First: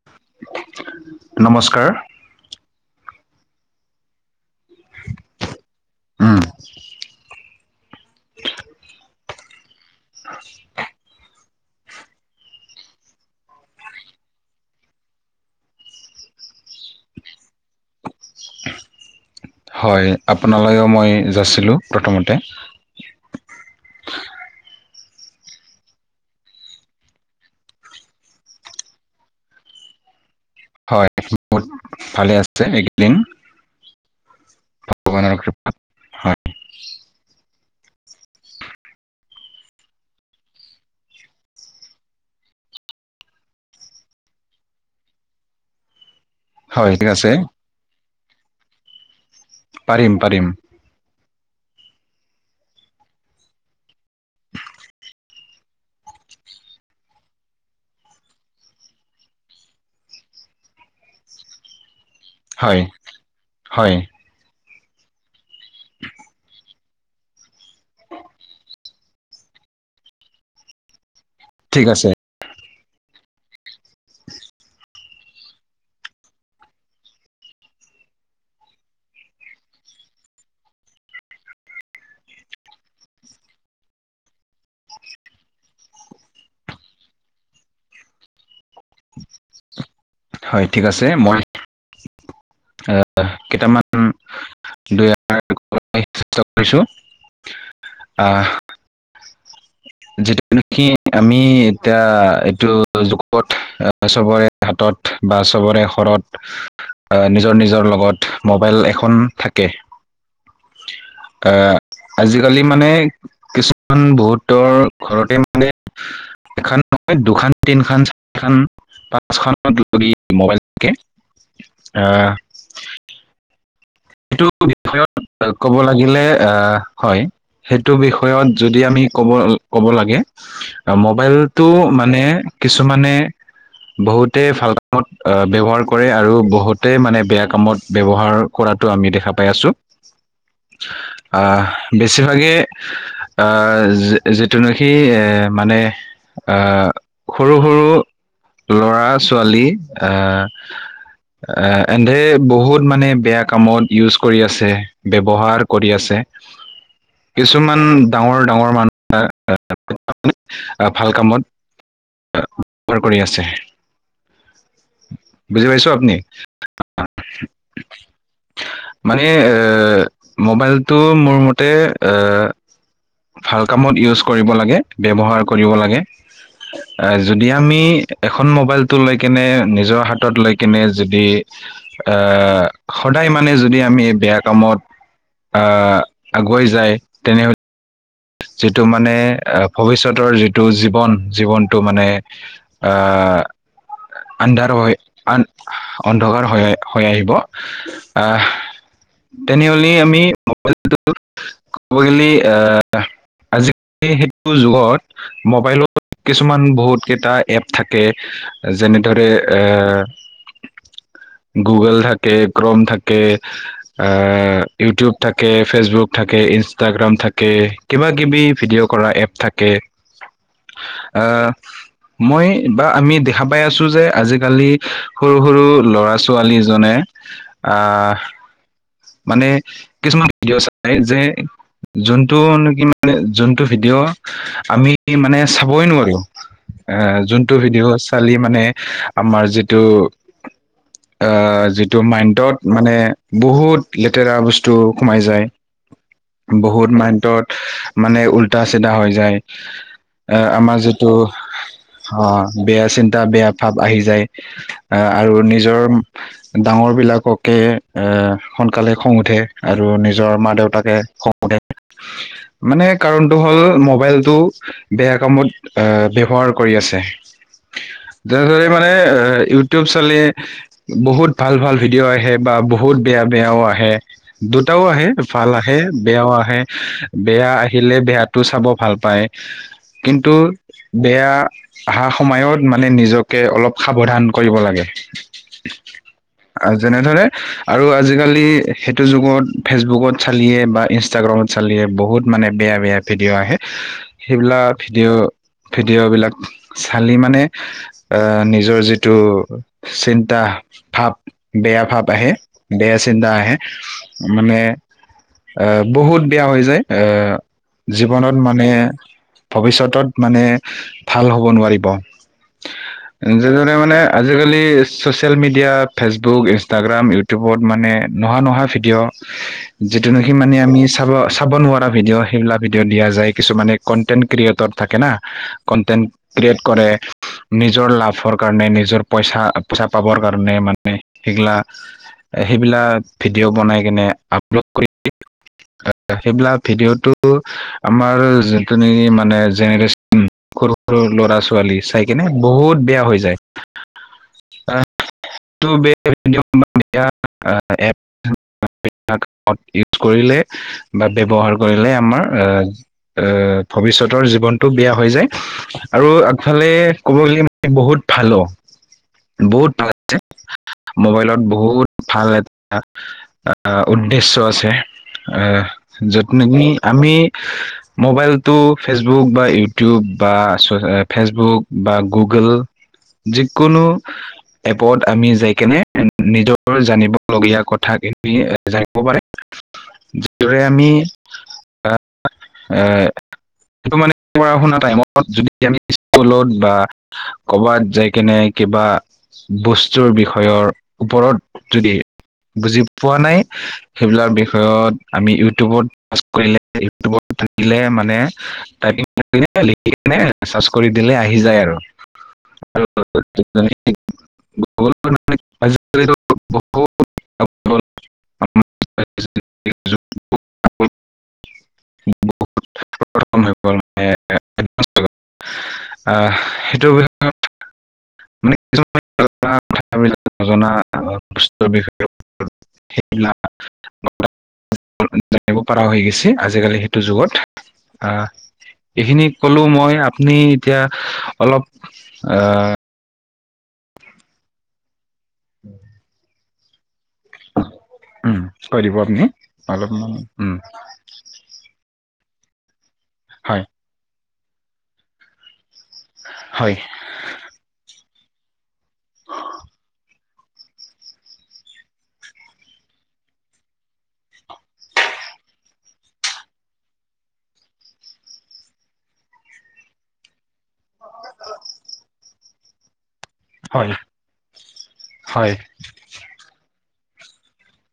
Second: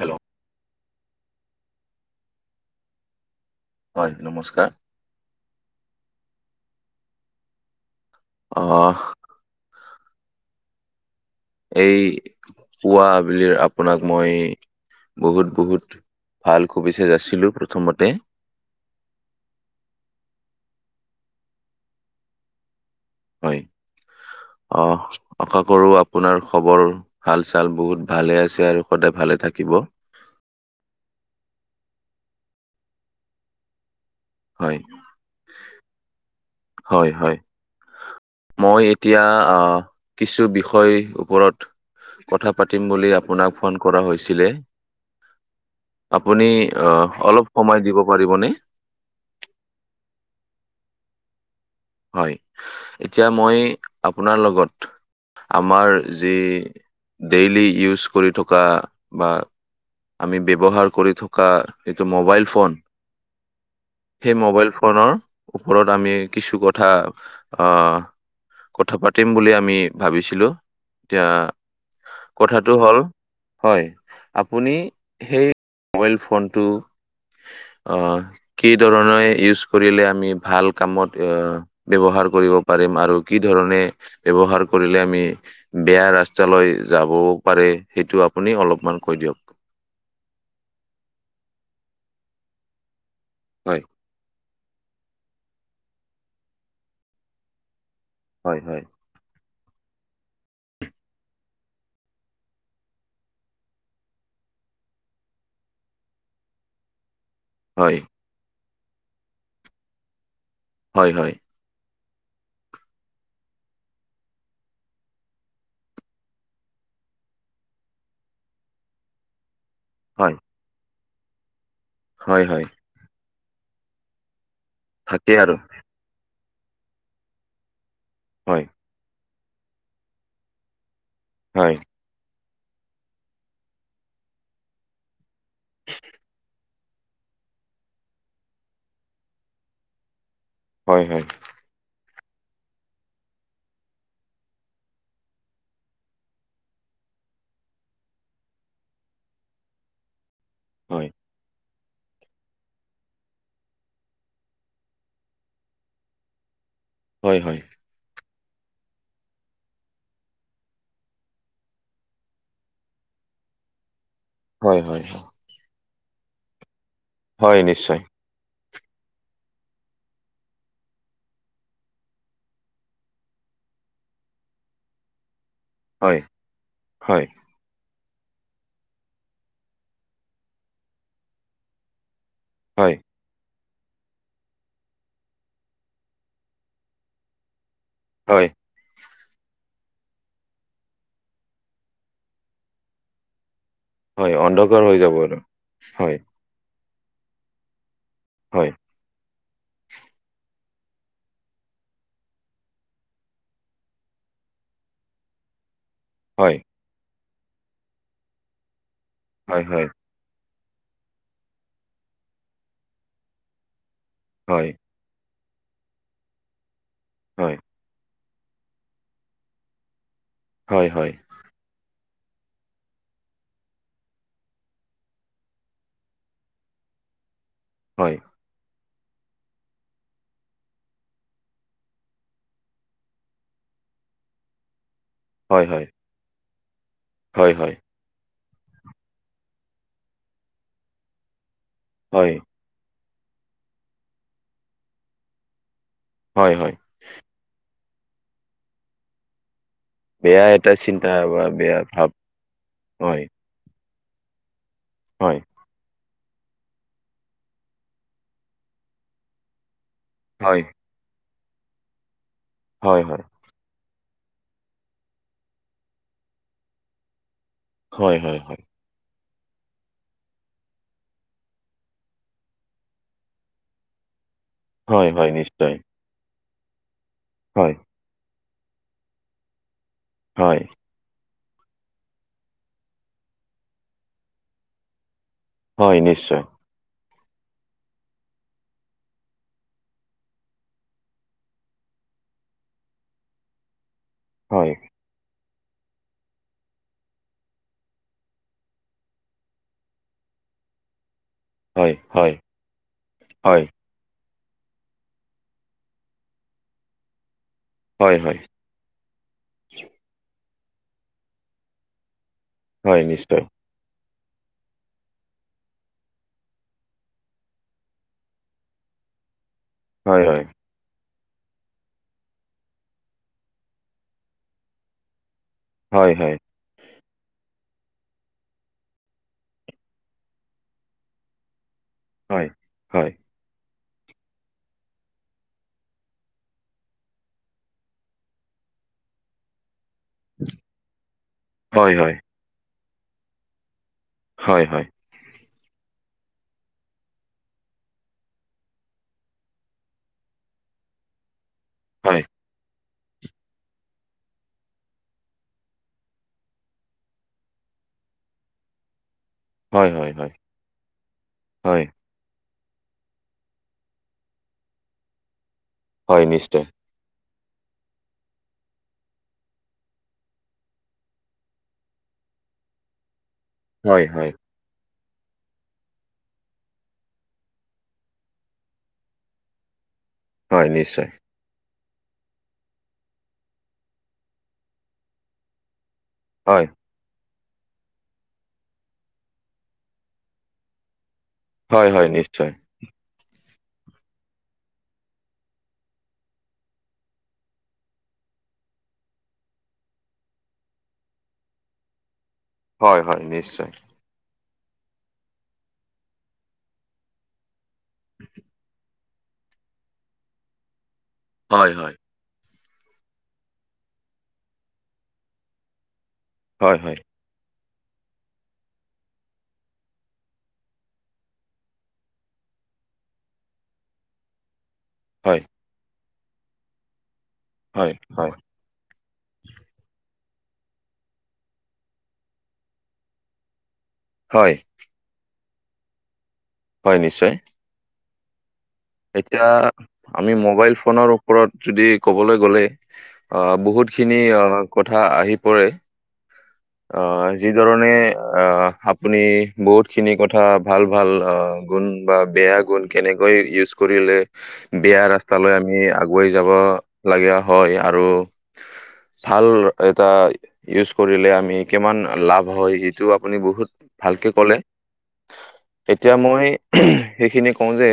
Hello নমস্কাৰ। হয় নমস্কাৰ। উম। অ'। এই পুৱা আবেলি আপোনাক মই বহুত-বহুত ভাল শুভেচ্ছা যাছিলোঁ প্ৰথমতে। হয়, আপোনালৈও মই যাছিলোঁ, প্ৰথমতে। হয়, অ'। আশা কৰোঁ আপোনাৰ খবৰ ভাল-চাল বহুত ভালে আছে, আৰু সদায় ভালে থাকিব। হয়, বহুত ভালে আছে এইকেইদিন। হয় ভগৱান কৃপাত। হয় হয়, হয়। এতিয়া আহ বিষয় ওপৰত কথা পাতিম বুলি আপোনাক ফোন কৰা হৈছিলে। আপুনি হয় ঠিক অ', আছে অলপ সময় দিব পাৰিবনে? পাৰিম, পাৰিম। হয়, এতিয়া মই আপোনাৰ লগত আমাৰ যি ডেইলি ইউজ কৰি থকা বা আমি ব্যৱহাৰ কৰি থকা এইটো মোবাইল ফোন হয়, হয়। সেই মোবাইল ফোনৰ ওপৰত আমি কিছু ক কথা, অ', কথা পাতিম বুলি আমি ভাবিছিলোঁ, এতিয়া ঠিক আছে। কথাটো হ'ল হয়, আপুনি সেই মোবাইল ফোনটো অ', কি ধৰণে ইউজ কৰিলে আমি ভাল কামত আ ব্যৱহাৰ কৰিব পাৰিম আৰু কি ধৰণে ব্যৱহাৰ কৰিলে আমি বেয়া ৰাস্তালৈ যাবও পাৰে, সেইটো আপুনি অলপমান কৈ দিয়ক। হয় ঠিক আছে, মই আহ, হয় কেইটামান দুই [unintelligible] চেষ্টা কৰিছোঁ‌, আহ হয় হয় যিটো কি আমি এতিয়া এইটো জুগত, চবৰে হাতত বা চবৰে ঘৰত, আ, নিজৰ নিজৰ হয় লগত মোবাইল এখন থাকে, হয় হয় আহ আজিকালি মানে, কিছুমান বহুতৰ ঘৰতে মানে এখন নহয়, দুখন, তিনখন, চাৰিখন, পাঁচখন হয় [unintelligible] মোবাইল থাকে, আহ হয় হয় সেইটো বিষয়ত থাকেই আৰু ক'ব লাগিলে, আহ হয়, সেইটো বিষয় বিষয়ত হয় যদি আমি ক'ব-ক'ব লাগে, মোবাইলটো হয় মানে, কিছুমানে বহুতেই ভাল কামত ব্যৱহাৰ কৰে, আৰু বহুতে মানে বেয়া কামত ব্যৱহাৰ কৰাত টো আমি দেখা পাই আছোঁ‌, হয় হয় আহ বেছিভাগে, আ, যিটো নেকি মানে আহ, সৰু সৰু ল'ৰা-ছোৱালী, আহ হয়। অ', এহতে বহুত মানে বেয়া কামত ইউজ কৰি আছে, ব্যৱহাৰ কৰি আছে, হয় হয় হয় কিছুমান ডাঙৰ ডাঙৰ মানুহে [unintelligible] আপুনি অ' ভাল কামত ব্যৱহাৰ কৰি আছে। [unintelligible] হয়, হয়। বুজি পাইছ আপুনি? হয় নিশ্চয়। মানে অ' মোবাইলটো মোৰ মতে অ' ভাল কামত ইউজ কৰিব লাগে ব্যৱহাৰ কৰিব লাগে হয় এ হয় যদি আমি এখন মোবাইলটো লৈ কেনে নিজৰ হাতত লৈ কেনে যদি অ', হয়। সদায় মানে যদি আমি বেয়া কামত অ' আগুৱাই যায় তেনে হয়। যিটো মানে আহ ভৱিষ্যতৰ যিটো জীৱন, জীৱনটো মানে আহ, হয় আন্ধাৰ অন্ধকাৰ হৈ হয় যাব আৰু আন হয় অন্ধকাৰ হয় হয় আহিব আহ হয়। তেনেহলে আমি [unintelligible] মবাইলটো ক'ব গলে আহ আজি সেইটো যুগত মোবাইলত হয় কিছুমান বহুত কেইটা এপ থাকে যেনেদৰে হয় হয় অ' গুগল থাকে, ক্ৰম থাকে আহ হয় ইউটিউব থাকে ফেচবুক থাকে ইনষ্টাৰগাম থাকে। হয় কিবা কিবি ভিডিঅ' কৰা এপ থাকে। হয়, হয়। আহ মই বা আমি দেখা পাই আছো যে আজিকালি সৰু, সৰু ল'ৰা-ছোৱালী জনে [inaudible] আহ মানে কিছুমান [unintelligible] ভিডিঅ' চাই যে যোনটো মানে যোনটো ভিডিঅ' আমি মানে হয় হয় চাবই নোৱাৰো। এ হয়, যোনতটো হয়, ভিডিঅ' আজিকালি মানে আমাৰ যিটো অ' যিটো হয়, মাইণ্ডত মানে বহুত লেতেৰা বস্তু সোমাই হয়, হয়, বহুত মাইণ্টত মানে উল্টা চিধা হৈ যায়। এ বেয়া এটা আমাৰ চিন্তা যিটো বা বেয়া ভাৱ অ' বেয়া চিন্তা হয়, বেয়া ভাৱ আহি যায় আৰু হয়, নিজৰ ডাঙৰ বিলাককে এ সোনকালে খং আৰু নি নিজৰ হয়, মা-দেউতাকে মানে হয়, হয়, কাৰণটো হ'ল মোবাইলতটো বেয়া কামত আহ ব্যৱহাৰ কৰি আছে। হয়, হয়, হয়, যেনেদৰে মানে ইউটিউব চলে। বহুত ভাল, ভাল ভিডিঅ' আহে বা বহুত বেয়া, বেয়াও আহে। দুটাও হয়, আহে হয়, ভাল নিশ্চয়, আহে বেয়াও আহে বেয়া হয়, আহিলে বেয়া চাব ভাল পায় কিন্তু হয়, বেয়া আহা সময়ত মানে নিজকে অলপ সাৱধান কৰিব লাগে। হয় নিশ্চয়। আহ, যেনেদৰে আৰু আজিকালি সেইটো যুগত ফেচবুকত চালিয়ে বা ইনষ্টাগ্ৰামত চালিয়ে। বহুত মানে বেয়া বেয়া ভিডিঅ' আহে হয়, সেইবিলাক ভিডিঅ' -ভিডিঅ'বিলাক চালি মানে আহ নিজৰ যিটো চিন্তা, ভাৱ বেয়া হয়, ভাব আহে, হয়, বেয়া চিন্তা আহে হয়, মানে, আহ বহুত বেয়া হৈ যায়, আহ হয়, জীৱনত হয়, মানে ভৱিষ্যতত মানে ভাল হ'ব নোৱাৰিব, হয়, নিশ্চয়, যি জনে মানে আজিকালি ছচিয়েল মিডিয়া, ফেচবুক, ইষ্টাগ্ৰাম, ইউটিউবত মানে নহা নহা ভিডিঅ' [unintelligible] যিটো নেকি হয়, মানে আমি চাব, চাব নোৱা ৰা ভিডিঅ' সেইবিলাক ভিডিঅ দিয়া যায়। কিছুমানে কনটেন্ট ক্ৰিয়েটৰ থাকে না, কনটেন্ট হয়, হয়, ক্ৰিয়েট কৰে নিজৰ লাভৰ কাৰণে, নিজৰ পইচা -পইচা পাবৰ কাৰণে মানে সেইগিলা হয়, সেইবিলাক হয়, ভিডিঅ' বনাই কেনে আপলড কৰি আ আক সেইবিলাক ভিডিঅ'টো, আমাৰ যোনটো নেকি মানে জেনেৰেচন উম, সৰু- সৰু ল'ৰা-ছোৱালী হয়, হয়, চাই হয়, কিনে বহুত বেয়া হৈ যায়। হয় হয়। সেইটো [unintelligible] [unintelligible] ইউজ কৰিলে বা ব্যৱহাৰ কৰিলে হয়, হয়, আমাৰ এ, এ ভৱিষ্যতৰ জীৱনটো বেয়া হৈ যায় আৰু আগফালে ক'ব গ'লে মানে বহুত ভালো। বহুত ভাল হয়, হয়, যেনে হয়, মোবাইলত বহুত ভাল এটা, আ উদ্দেশ্য আছে, আ হয়, য'ত নিশ্চয়, নেকি আমি মোবাইলটো ফেচবুক বা ইউটিউব বা চ ফেচবুক বা গুগল [inaudible] যিকোনো হয়, হয়, এপত আমি যাই কেনে এ নিজৰ জানিব লগীয়া কথাখিনি জানিব পাৰে। [inaudible] ৰে হয়, আমি, নিশ্চয়, [unintelligible] মানে পঢ়া-শুনা টাইমত যদি আমি স্কুলত হয়, বা কৰ'বাত যাই কেনে কিবা বস্তুৰ বিষয়ৰ, ওপৰত হয়, যদি, হয়, নিশ্চয়, বুজি পোৱা নাই সেইবিলাক বিষয়ত, আমি ইউটিউবত পোষ্ট কৰিলে, ইটিউবত থাকিলে মানে [unintelligible] লিখিকেনে চাৰ্ছ কৰি দিলে আহি যায় আৰু। হয়, হয়, নিশ্চয়, [unintelligible] [unintelligible] হয় হয়। [unintelligible] আহ হয় সেইটো হয়। বিষয়ে [unintelligible] [unintelligible] [inaudible] [unintelligible] হয়, জানিব পৰা হৈ গৈছে আজিকালি সেইটো যুগত হয়, আহ। হয়, এইখিনি কলো মই, আপুনি এতিয়া অলপ আহ হয়। [inaudible] হয় নিশ্চয় উম। কৈ দিব আপুনি এতিয়া অলপমান আমি উম, মোবাইল ফোনৰো ওপৰত যদি ক'বলৈ গ'লে আ, হয়, বহুতখিনি আ, কথা আহি পৰে। হয়। আ, যি ধৰণে আ, আপুনি বহুতখিনি কথা ভাল ভাল আ, গুণ বা বেয়া গুণ কেনেকৈ ইউচ কৰিলে বেয়া ৰাস্তালৈ আমি আগুৱাই যাব লাগা হয় আৰু ভাল এটা ইউচ কৰিলে আমি এ, কিমান লাভ হয় সেইটো আপুনি বহুত হয়, ভালকে ক'লে হয়, সেট এতিয়া মই সেইখিনি কওঁ যে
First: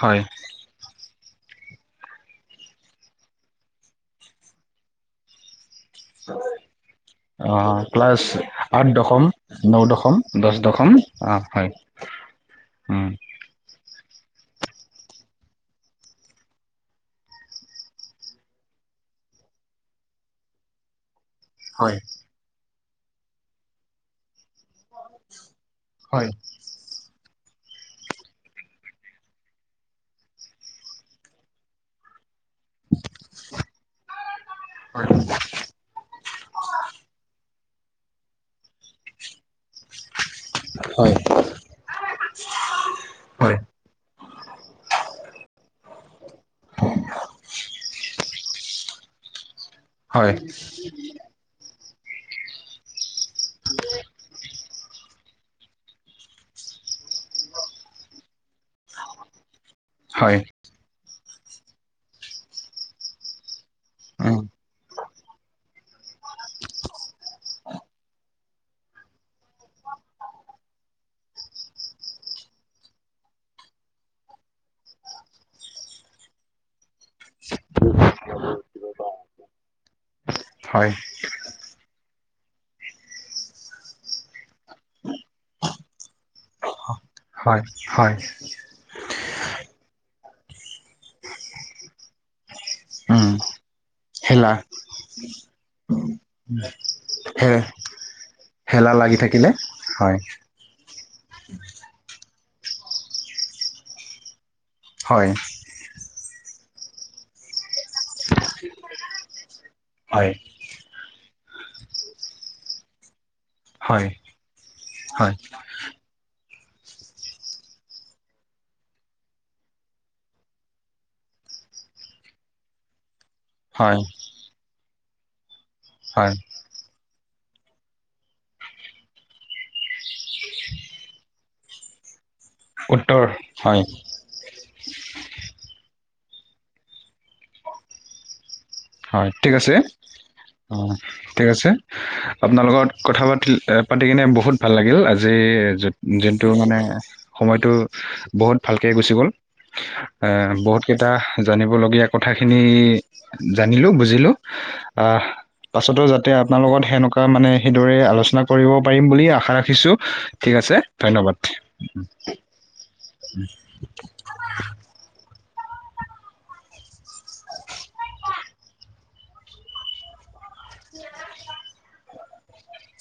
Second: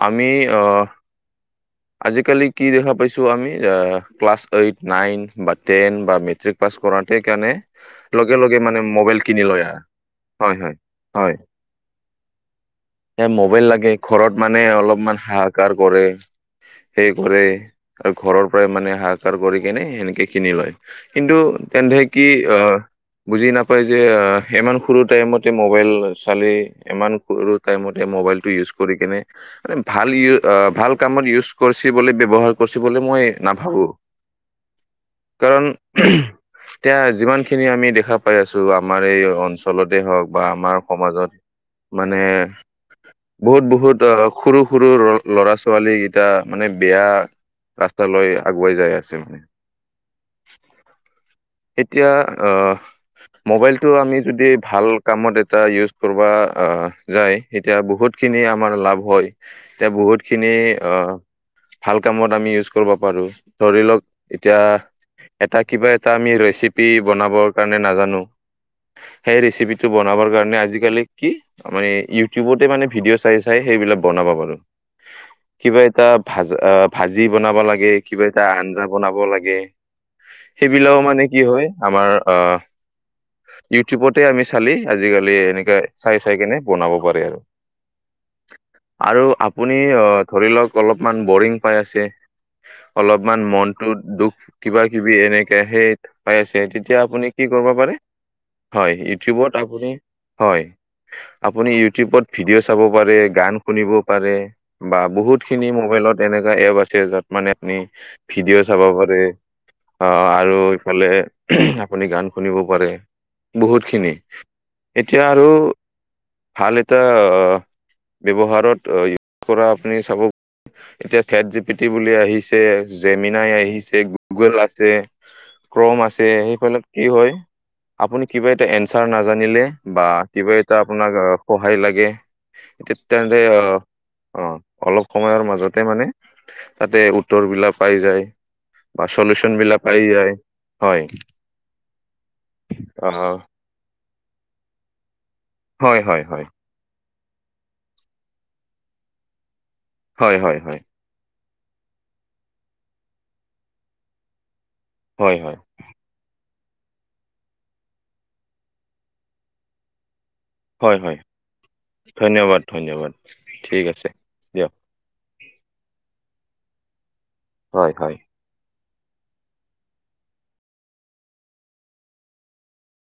হয়। আমি অ', আজিকালি কি দেখা পাইছোঁ আমি আ, class eight, nine but ten বা মেট্ৰিক পাছ কৰাতেইকাৰণে আহ, ক্লাছ আঠ দশম, ন আৰু দশম, হয় দছ হয় দশম অ', হয়। উম। এ, মবাইল লাগে ঘৰত মানে অলপমান হাহাকাৰ কৰে। সেই কৰে আৰু ঘৰৰ পৰাই মানে হাহাকাৰ কৰি কেনে সেনেকে কিনি লয়। কিন্তু তেন্ধে কি আ, বুজি নাপায় যে আ, ইমান সৰু টাইমতে মবাইল ক হয়, ছালী ইমান সৰুত টাইমতে মবাইলটো ইউচ কৰি কেনে মানে ভাল ইএ আ, ভাল কামত ইউচ কৰিছে বুলি ব্যৱহাৰ পচিবলে মই নাভাবোঁ কাৰণ তিয়া যিমান খিনি আমি দেখা পাই আছোঁ আমাৰ এই অঞ্চলতে হওঁক বা আমাৰ হয়, সমাজত মানে হয়, বহুত বহুত আ, খৰু সৰু [unintelligible] ল'ৰা ছোৱালী গিটা মানে বেয়া ৰাস্ত লৈ আগুৱাই যাই আছে মানে হয়, তেতিয়া আ মোবাইলটো আমি যদি ভাল কামত এটা ইউচ কৰিবা আ, যায় সেতিয়া বহুত খিনি আমাৰ লাভ হয়। তিয়া বহুত হয়, খিনি অ', ভাল কামত আমি ইউচ কৰিব পাৰোঁ। ধৰি লক উম, এতিয়া এটা কিবা এটা আমি ৰেচিপি বনাবৰ কাৰণে নাজানো সেই ৰেচিপিটো বনাবৰ কাৰণে আজিকালি কি মানে ইউটিউবতে মানে ভিডিঅ' চাই চাই সেইবিলাক বনাব পাৰোঁ। কিবা এটা ভাজ আ, ভাজি বনাব লাগে কিবা এটা আঞ্জা বনাব লাগে হয়, সেইবিলাকো মানে কি হয় আমাৰ আ ইউটিউবতে আমি চালি আজিকালি এনেকা চাই চাই কেনে বনাব পাৰে আৰু। হয় হয়। আৰু আপুনি অ', ধৰি লওঁক অলপমান বৰিং পাই আছে উম, অলপমান মনটো দুখ হেলা কিবা কিবি এনেকে সেইত [unintelligible] তেতিয়া আপুনি কি হে কৰিব পাৰে হেলা হয় লাগি থাকিলে ইউঠিউবত আপুনি হয় আপুনি ইউটিউবত ভিডিঅ' চাব পাৰে, গান শুনিব পাৰে। বা হয়, বহুত খিনি মোবাইলত এনেকুৱা এপ আছে যাত মানে আপুনি ভিডিঅ' চাব পাৰে। হয়, অ', আৰু ইফালে আপুনি গান শুনিব পাৰে। বহুত খিনি হয়, এতিয়া হয়, আৰু ভাল এটা অ', ব্যৱহাৰত অ', ইউচ কৰা আপুনি চাব এতিয়া চেট জি পিটি বুলি আহিছে। সেয়ে জেমিনাই আহিছে, হয়, গুগল আছে, ক্ৰ'ম আছে হয়, সেইফালে কি হয়? আপুনি কিবা এটা এঞ্চাৰ নাজানিলে বা কিবা এটা আপোনাক আ-সহায় লাগে [unintelligible] উত্তৰ তেন্তে অ হয়, অ', অলপ সময়ৰ মাজতে মানে তাতে উত্তৰ বিলাক পাই যায়। বা হয়, চলিউচন ঠিক আছে, বিলাক পাই যায়। অ', হয় ঠিক আছে। আপোনাৰ লগত অ কথা পাতিল এ পাতি কিনে বহুত ভাল লাগিল আজি হয় যোন হয় হয় যোনটো মানে সময়টো বহুত ভালকে গুচি গ'ল। এ হয় হয় হয় বহুতকে টা জানিবলগীয়া কথাখিনি জানিলোঁ, বুজিলোঁ আহ হয় হয় পাছটো যাতে আপনাৰ লগত সেনেকুৱা মানে সেইদৰে আলোচনা কৰিব পাৰিম বুলি আশা ৰাখিছোঁ ঠিক আছে, হয় হয় ধন্যবাদ। ধন্যবাদ ধন্যবাদ, ঠিক আছে। দিয়ক হয়, হয়।